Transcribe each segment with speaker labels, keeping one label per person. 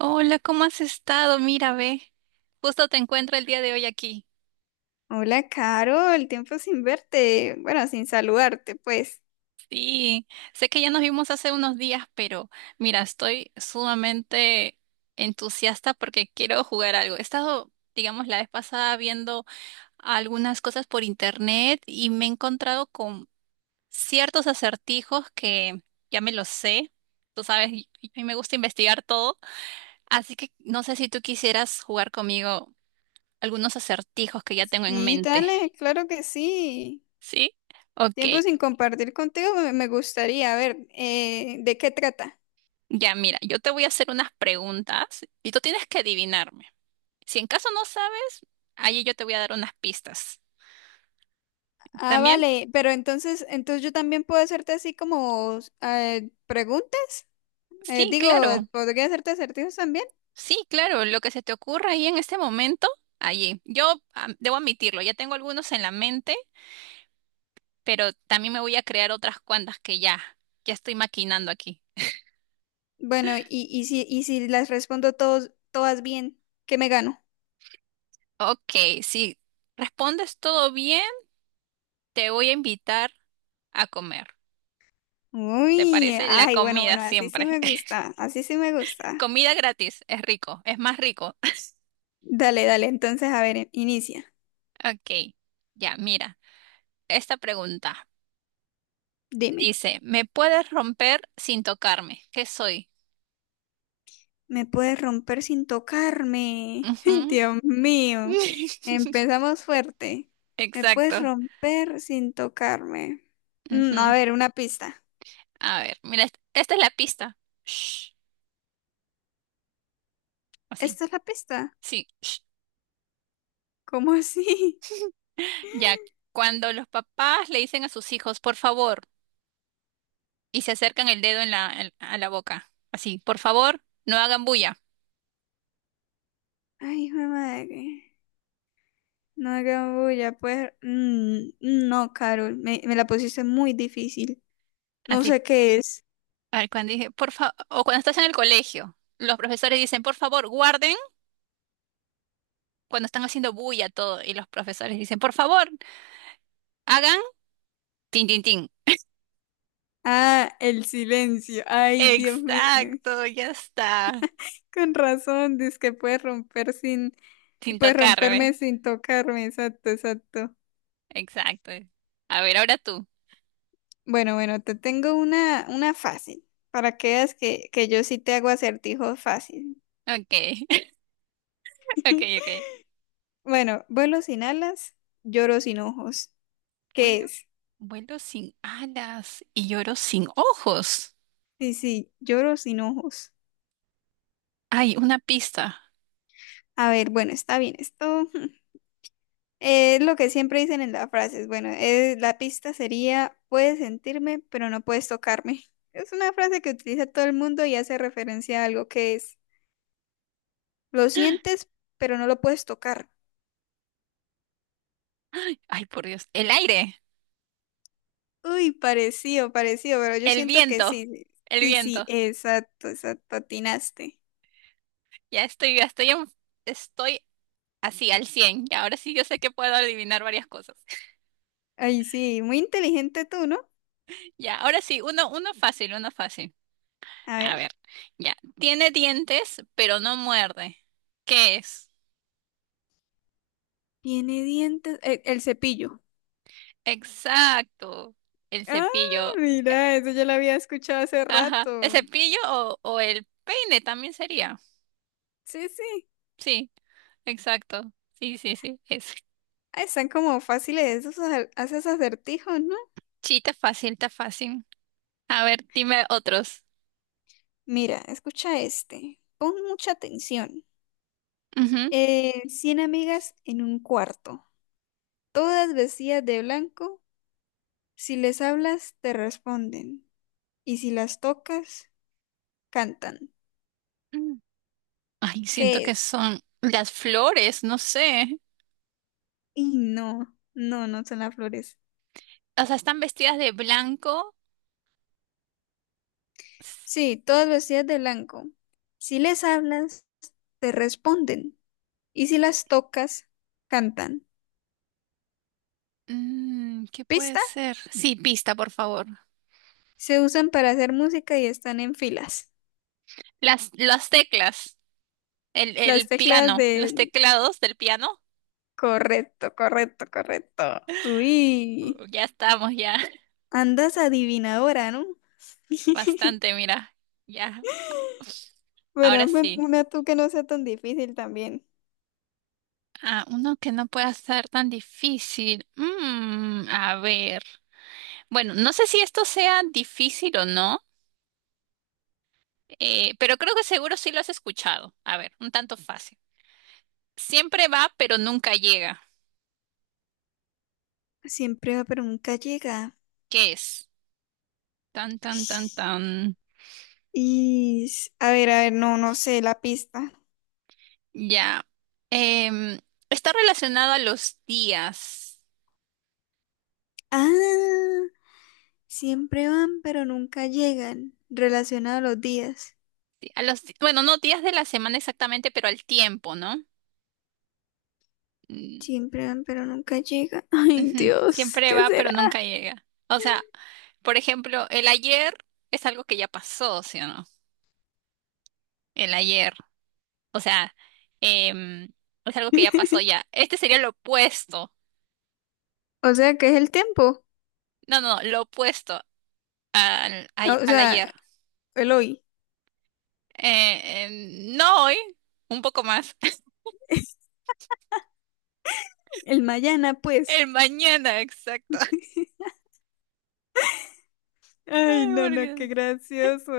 Speaker 1: Hola, ¿cómo has estado? Mira, ve, justo te encuentro el día de hoy aquí.
Speaker 2: Hola, Carol, tiempo sin verte, bueno, sin saludarte, pues.
Speaker 1: Sí, sé que ya nos vimos hace unos días, pero mira, estoy sumamente entusiasta porque quiero jugar algo. He estado, digamos, la vez pasada viendo algunas cosas por internet y me he encontrado con ciertos acertijos que ya me los sé. Tú sabes, y a mí me gusta investigar todo, así que no sé si tú quisieras jugar conmigo algunos acertijos que ya tengo en
Speaker 2: Sí,
Speaker 1: mente.
Speaker 2: dale, claro que sí.
Speaker 1: ¿Sí? Ok.
Speaker 2: Tiempo sin compartir contigo, me gustaría, a ver, ¿de qué trata?
Speaker 1: Ya, mira, yo te voy a hacer unas preguntas y tú tienes que adivinarme. Si en caso no sabes, ahí yo te voy a dar unas pistas.
Speaker 2: Ah,
Speaker 1: ¿También?
Speaker 2: vale, pero entonces yo también puedo hacerte así como preguntas.
Speaker 1: Sí,
Speaker 2: Digo,
Speaker 1: claro.
Speaker 2: ¿podría hacerte acertijos también?
Speaker 1: Sí, claro. Lo que se te ocurra ahí en este momento, allí. Yo debo admitirlo, ya tengo algunos en la mente, pero también me voy a crear otras cuantas que ya, ya estoy maquinando aquí.
Speaker 2: Bueno, y si las respondo todos, todas bien, ¿qué me gano?
Speaker 1: Ok, si respondes todo bien, te voy a invitar a comer. ¿Te
Speaker 2: Uy,
Speaker 1: parece? La
Speaker 2: ay, bueno,
Speaker 1: comida
Speaker 2: bueno, así sí
Speaker 1: siempre.
Speaker 2: me gusta, así sí me gusta.
Speaker 1: Comida gratis, es rico, es más rico.
Speaker 2: Dale, dale, entonces, a ver, inicia.
Speaker 1: Ok, ya, mira, esta pregunta
Speaker 2: Dime,
Speaker 1: dice, ¿me puedes romper sin tocarme? ¿Qué soy?
Speaker 2: ¿me puedes romper sin tocarme? Ay,
Speaker 1: Ujú.
Speaker 2: Dios mío, empezamos fuerte. ¿Me puedes
Speaker 1: Exacto.
Speaker 2: romper sin tocarme? A
Speaker 1: Ujú.
Speaker 2: ver, una pista.
Speaker 1: A ver, mira, esta es la pista. Shh. Así,
Speaker 2: ¿Esta es la pista?
Speaker 1: sí. Shh.
Speaker 2: ¿Cómo así?
Speaker 1: Ya, cuando los papás le dicen a sus hijos, por favor, y se acercan el dedo a la boca, así, por favor, no hagan bulla.
Speaker 2: Ay, hijo de madre. No hagas bulla, pues. No, Carol, me la pusiste muy difícil. No
Speaker 1: Así,
Speaker 2: sé qué es.
Speaker 1: a ver, cuando dije, por favor, o cuando estás en el colegio, los profesores dicen, por favor, guarden. Cuando están haciendo bulla todo y los profesores dicen, por favor, hagan tin, tin, tin.
Speaker 2: Ah, el silencio. Ay, Dios mío.
Speaker 1: Exacto, ya está.
Speaker 2: Con razón, dice que puedes romper sin,
Speaker 1: Sin
Speaker 2: puedes romperme
Speaker 1: tocarme.
Speaker 2: sin tocarme, exacto, exacto.
Speaker 1: Exacto. A ver, ahora tú.
Speaker 2: Bueno, bueno, te tengo una fácil, para que veas que yo sí te hago acertijos fácil.
Speaker 1: Ok, ok, ok.
Speaker 2: Bueno, vuelo sin alas, lloro sin ojos. ¿Qué
Speaker 1: Vuelo,
Speaker 2: es?
Speaker 1: vuelo sin alas y lloro sin ojos.
Speaker 2: Sí, sí, lloro sin ojos.
Speaker 1: Ay, una pista.
Speaker 2: A ver, bueno, está bien, esto. Lo que siempre dicen en las frases, bueno, la pista sería, puedes sentirme, pero no puedes tocarme. Es una frase que utiliza todo el mundo y hace referencia a algo que es, lo sientes, pero no lo puedes tocar.
Speaker 1: Ay, por Dios. El aire,
Speaker 2: Uy, parecido, parecido, pero yo
Speaker 1: el
Speaker 2: siento que
Speaker 1: viento,
Speaker 2: sí,
Speaker 1: el
Speaker 2: sí, sí,
Speaker 1: viento.
Speaker 2: exacto, exacto, atinaste.
Speaker 1: Ya estoy, estoy así al 100. Ya, ahora sí yo sé que puedo adivinar varias cosas.
Speaker 2: Ay, sí, muy inteligente tú, ¿no?
Speaker 1: Ya, ahora sí, uno fácil, uno fácil.
Speaker 2: A
Speaker 1: A
Speaker 2: ver,
Speaker 1: ver, ya. Tiene dientes, pero no muerde. ¿Qué es?
Speaker 2: tiene dientes, el cepillo.
Speaker 1: Exacto. El
Speaker 2: Ah,
Speaker 1: cepillo.
Speaker 2: mira, eso ya lo había escuchado hace
Speaker 1: Ajá. ¿El
Speaker 2: rato.
Speaker 1: cepillo o el peine también sería?
Speaker 2: Sí, sí.
Speaker 1: Sí, exacto. Sí, sí, sí. Es.
Speaker 2: Ah, están como fáciles esos haces acertijos, ¿no?
Speaker 1: Sí, está fácil, está fácil. A ver, dime otros.
Speaker 2: Mira, escucha este. Pon mucha atención.
Speaker 1: Ujú.
Speaker 2: 100 amigas en un cuarto, todas vestidas de blanco. Si les hablas, te responden. Y si las tocas, cantan.
Speaker 1: Mm. Ay, siento
Speaker 2: ¿Qué
Speaker 1: que
Speaker 2: es?
Speaker 1: son las flores, no sé.
Speaker 2: Y no, no, no son las flores.
Speaker 1: O sea, están vestidas de blanco. S-
Speaker 2: Sí, todas vestidas de blanco. Si les hablas, te responden. Y si las tocas, cantan.
Speaker 1: Mm, ¿qué puede
Speaker 2: ¿Pista?
Speaker 1: ser? Sí, pista, por favor.
Speaker 2: Se usan para hacer música y están en filas.
Speaker 1: Las teclas. El,
Speaker 2: Las
Speaker 1: el
Speaker 2: teclas
Speaker 1: piano, los
Speaker 2: de...
Speaker 1: teclados del piano.
Speaker 2: Correcto, correcto, correcto. Uy,
Speaker 1: Ya estamos, ya.
Speaker 2: andas adivinadora, ¿no?
Speaker 1: Bastante, mira. Ya,
Speaker 2: Bueno,
Speaker 1: ahora
Speaker 2: hazme
Speaker 1: sí.
Speaker 2: una tú que no sea tan difícil también.
Speaker 1: Ah, uno que no pueda ser tan difícil. Mm, a ver. Bueno, no sé si esto sea difícil o no, pero creo que seguro sí lo has escuchado. A ver, un tanto fácil. Siempre va, pero nunca llega.
Speaker 2: Siempre va, pero nunca llega.
Speaker 1: ¿Qué es? Tan, tan, tan, tan.
Speaker 2: Y... a ver, a ver, no, no sé la pista.
Speaker 1: Ya. Em, Está relacionado a los días.
Speaker 2: Ah, siempre van, pero nunca llegan. Relacionado a los días.
Speaker 1: A los, bueno, no días de la semana exactamente, pero al tiempo, ¿no? Mm,
Speaker 2: Siempre van, pero nunca llegan. Ay,
Speaker 1: ujú.
Speaker 2: Dios,
Speaker 1: Siempre
Speaker 2: ¿qué
Speaker 1: va, pero
Speaker 2: será?
Speaker 1: nunca llega. O sea, por ejemplo, el ayer es algo que ya pasó, ¿sí o no? El ayer. O sea, em, es algo que ya pasó ya. Este sería lo opuesto.
Speaker 2: O sea, ¿qué es el tiempo.
Speaker 1: No, no, lo opuesto al, ay-
Speaker 2: O
Speaker 1: al ayer.
Speaker 2: sea, el hoy,
Speaker 1: No hoy, un poco más.
Speaker 2: el mañana, pues.
Speaker 1: El mañana, exacto.
Speaker 2: Ay,
Speaker 1: Ay,
Speaker 2: no,
Speaker 1: por
Speaker 2: no, qué
Speaker 1: Dios.
Speaker 2: gracioso.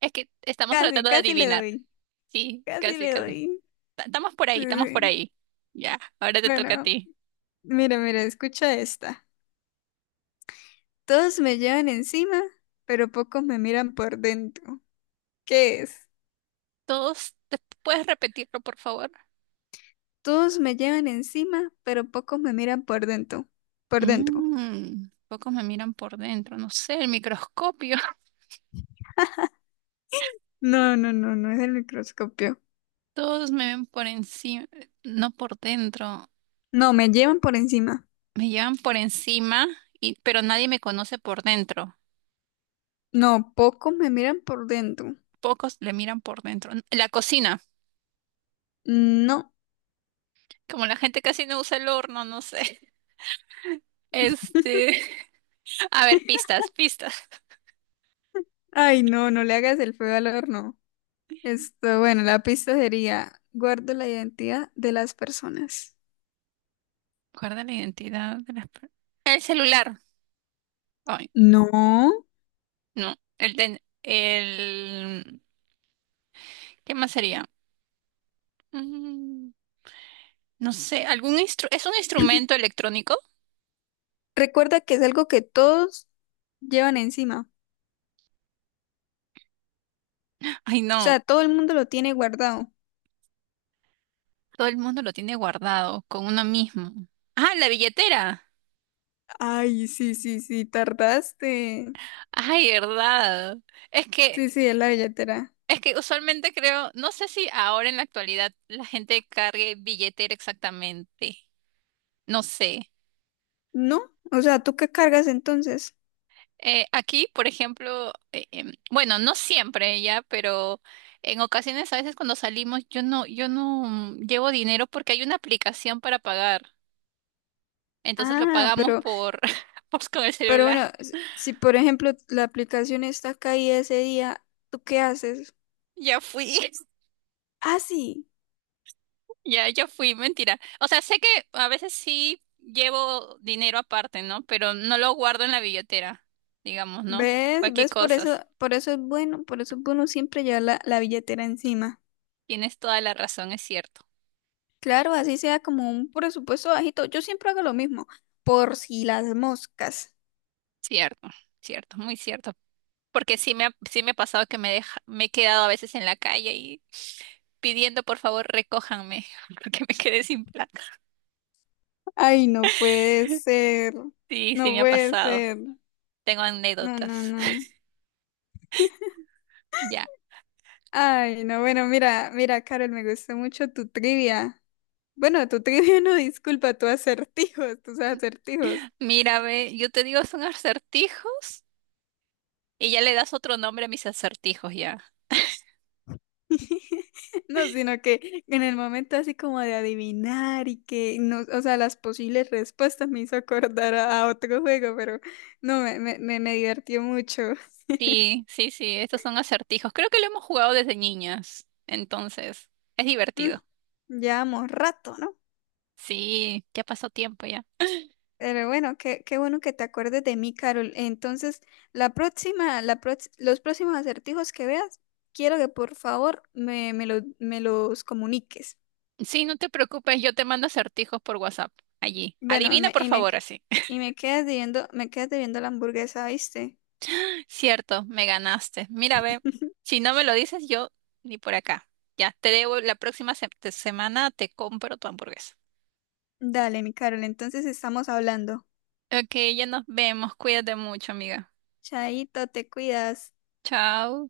Speaker 1: Es que estamos
Speaker 2: Casi,
Speaker 1: tratando de
Speaker 2: casi le
Speaker 1: adivinar.
Speaker 2: doy,
Speaker 1: Sí,
Speaker 2: casi
Speaker 1: casi,
Speaker 2: le
Speaker 1: casi.
Speaker 2: doy.
Speaker 1: Estamos por
Speaker 2: Sí,
Speaker 1: ahí, estamos por
Speaker 2: sí.
Speaker 1: ahí. Ya, ahora te toca a
Speaker 2: Bueno,
Speaker 1: ti.
Speaker 2: mira, mira, escucha esta. Todos me llevan encima, pero pocos me miran por dentro. ¿Qué es?
Speaker 1: ¿Puedes repetirlo, por favor?
Speaker 2: Todos me llevan encima, pero pocos me miran por dentro. Por dentro.
Speaker 1: Mm, pocos me miran por dentro, no sé, el microscopio.
Speaker 2: No, no, no, no es el microscopio.
Speaker 1: Todos me ven por encima, no por dentro.
Speaker 2: No, me llevan por encima.
Speaker 1: Me llevan por encima, pero nadie me conoce por dentro.
Speaker 2: No, pocos me miran por dentro.
Speaker 1: Pocos le miran por dentro. La cocina,
Speaker 2: No.
Speaker 1: como la gente casi no usa el horno, no sé. Este, a ver, pistas, pistas.
Speaker 2: Ay, no, no le hagas el feo al horno. Esto, bueno, la pista sería, guardo la identidad de las personas.
Speaker 1: Guarda la identidad de las per- El celular.
Speaker 2: No.
Speaker 1: No, ¿qué más sería? Mm, no sé, algún instru- ¿es un instrumento electrónico?
Speaker 2: Recuerda que es algo que todos llevan encima.
Speaker 1: Ay,
Speaker 2: O
Speaker 1: no,
Speaker 2: sea, todo el mundo lo tiene guardado.
Speaker 1: todo el mundo lo tiene guardado con uno mismo. Ah, la billetera.
Speaker 2: Ay, sí, sí, sí, tardaste.
Speaker 1: Ay, verdad. Es que,
Speaker 2: Sí, sí, es la billetera.
Speaker 1: es que usualmente creo, no sé si ahora en la actualidad la gente cargue billetera exactamente. No sé.
Speaker 2: ¿No? O sea, ¿tú qué cargas entonces?
Speaker 1: Aquí, por ejemplo, bueno, no siempre ya, pero en ocasiones a veces cuando salimos yo no llevo dinero porque hay una aplicación para pagar. Entonces lo
Speaker 2: Ah,
Speaker 1: pagamos por, pues, con el
Speaker 2: pero
Speaker 1: celular.
Speaker 2: bueno, si por ejemplo la aplicación está caída ese día, ¿tú qué haces?
Speaker 1: Ya fui,
Speaker 2: Ah, sí.
Speaker 1: ya fui, mentira. O sea, sé que a veces sí llevo dinero aparte, ¿no? Pero no lo guardo en la billetera, digamos, ¿no?
Speaker 2: ¿Ves?
Speaker 1: Cualquier
Speaker 2: ¿Ves?
Speaker 1: cosas.
Speaker 2: Por eso es bueno, por eso es bueno siempre llevar la, la billetera encima.
Speaker 1: Tienes toda la razón, es cierto.
Speaker 2: Claro, así sea como un presupuesto bajito. Yo siempre hago lo mismo, por si las moscas.
Speaker 1: Cierto, cierto, muy cierto. Porque sí me ha pasado que me he quedado a veces en la calle y pidiendo por favor recójanme porque me quedé sin plata.
Speaker 2: Ay, no puede ser.
Speaker 1: Sí, sí
Speaker 2: No
Speaker 1: me ha
Speaker 2: puede
Speaker 1: pasado.
Speaker 2: ser.
Speaker 1: Tengo
Speaker 2: No, no,
Speaker 1: anécdotas.
Speaker 2: no.
Speaker 1: Ya.
Speaker 2: Ay, no, bueno, mira, mira, Carol, me gustó mucho tu trivia. Bueno, tu trivia no, disculpa, tus acertijos, tus acertijos.
Speaker 1: Mira, ve, yo te digo son acertijos y ya le das otro nombre a mis acertijos ya.
Speaker 2: No, sino que en el momento así como de adivinar y que no, o sea, las posibles respuestas me hizo acordar a otro juego, pero no, me divertió mucho.
Speaker 1: Sí, sí, sí, estos son acertijos. Creo que lo hemos jugado desde niñas. Entonces, es
Speaker 2: Mm,
Speaker 1: divertido.
Speaker 2: Llevamos rato, ¿no?
Speaker 1: Sí, ya pasó tiempo ya.
Speaker 2: Pero bueno, qué, qué bueno que te acuerdes de mí, Carol. Entonces, la próxima, los próximos acertijos que veas, quiero que por favor me los comuniques.
Speaker 1: Sí, no te preocupes, yo te mando acertijos por WhatsApp allí.
Speaker 2: Bueno,
Speaker 1: Adivina por favor así.
Speaker 2: y me quedas debiendo la hamburguesa, ¿viste?
Speaker 1: Cierto, me ganaste. Mira, ve, si no me lo dices, yo ni por acá. Ya, te debo, la próxima semana te compro tu hamburguesa.
Speaker 2: Dale, mi Carol, entonces estamos hablando.
Speaker 1: Ok, ya nos vemos. Cuídate mucho, amiga.
Speaker 2: Chaito, te cuidas.
Speaker 1: Chao.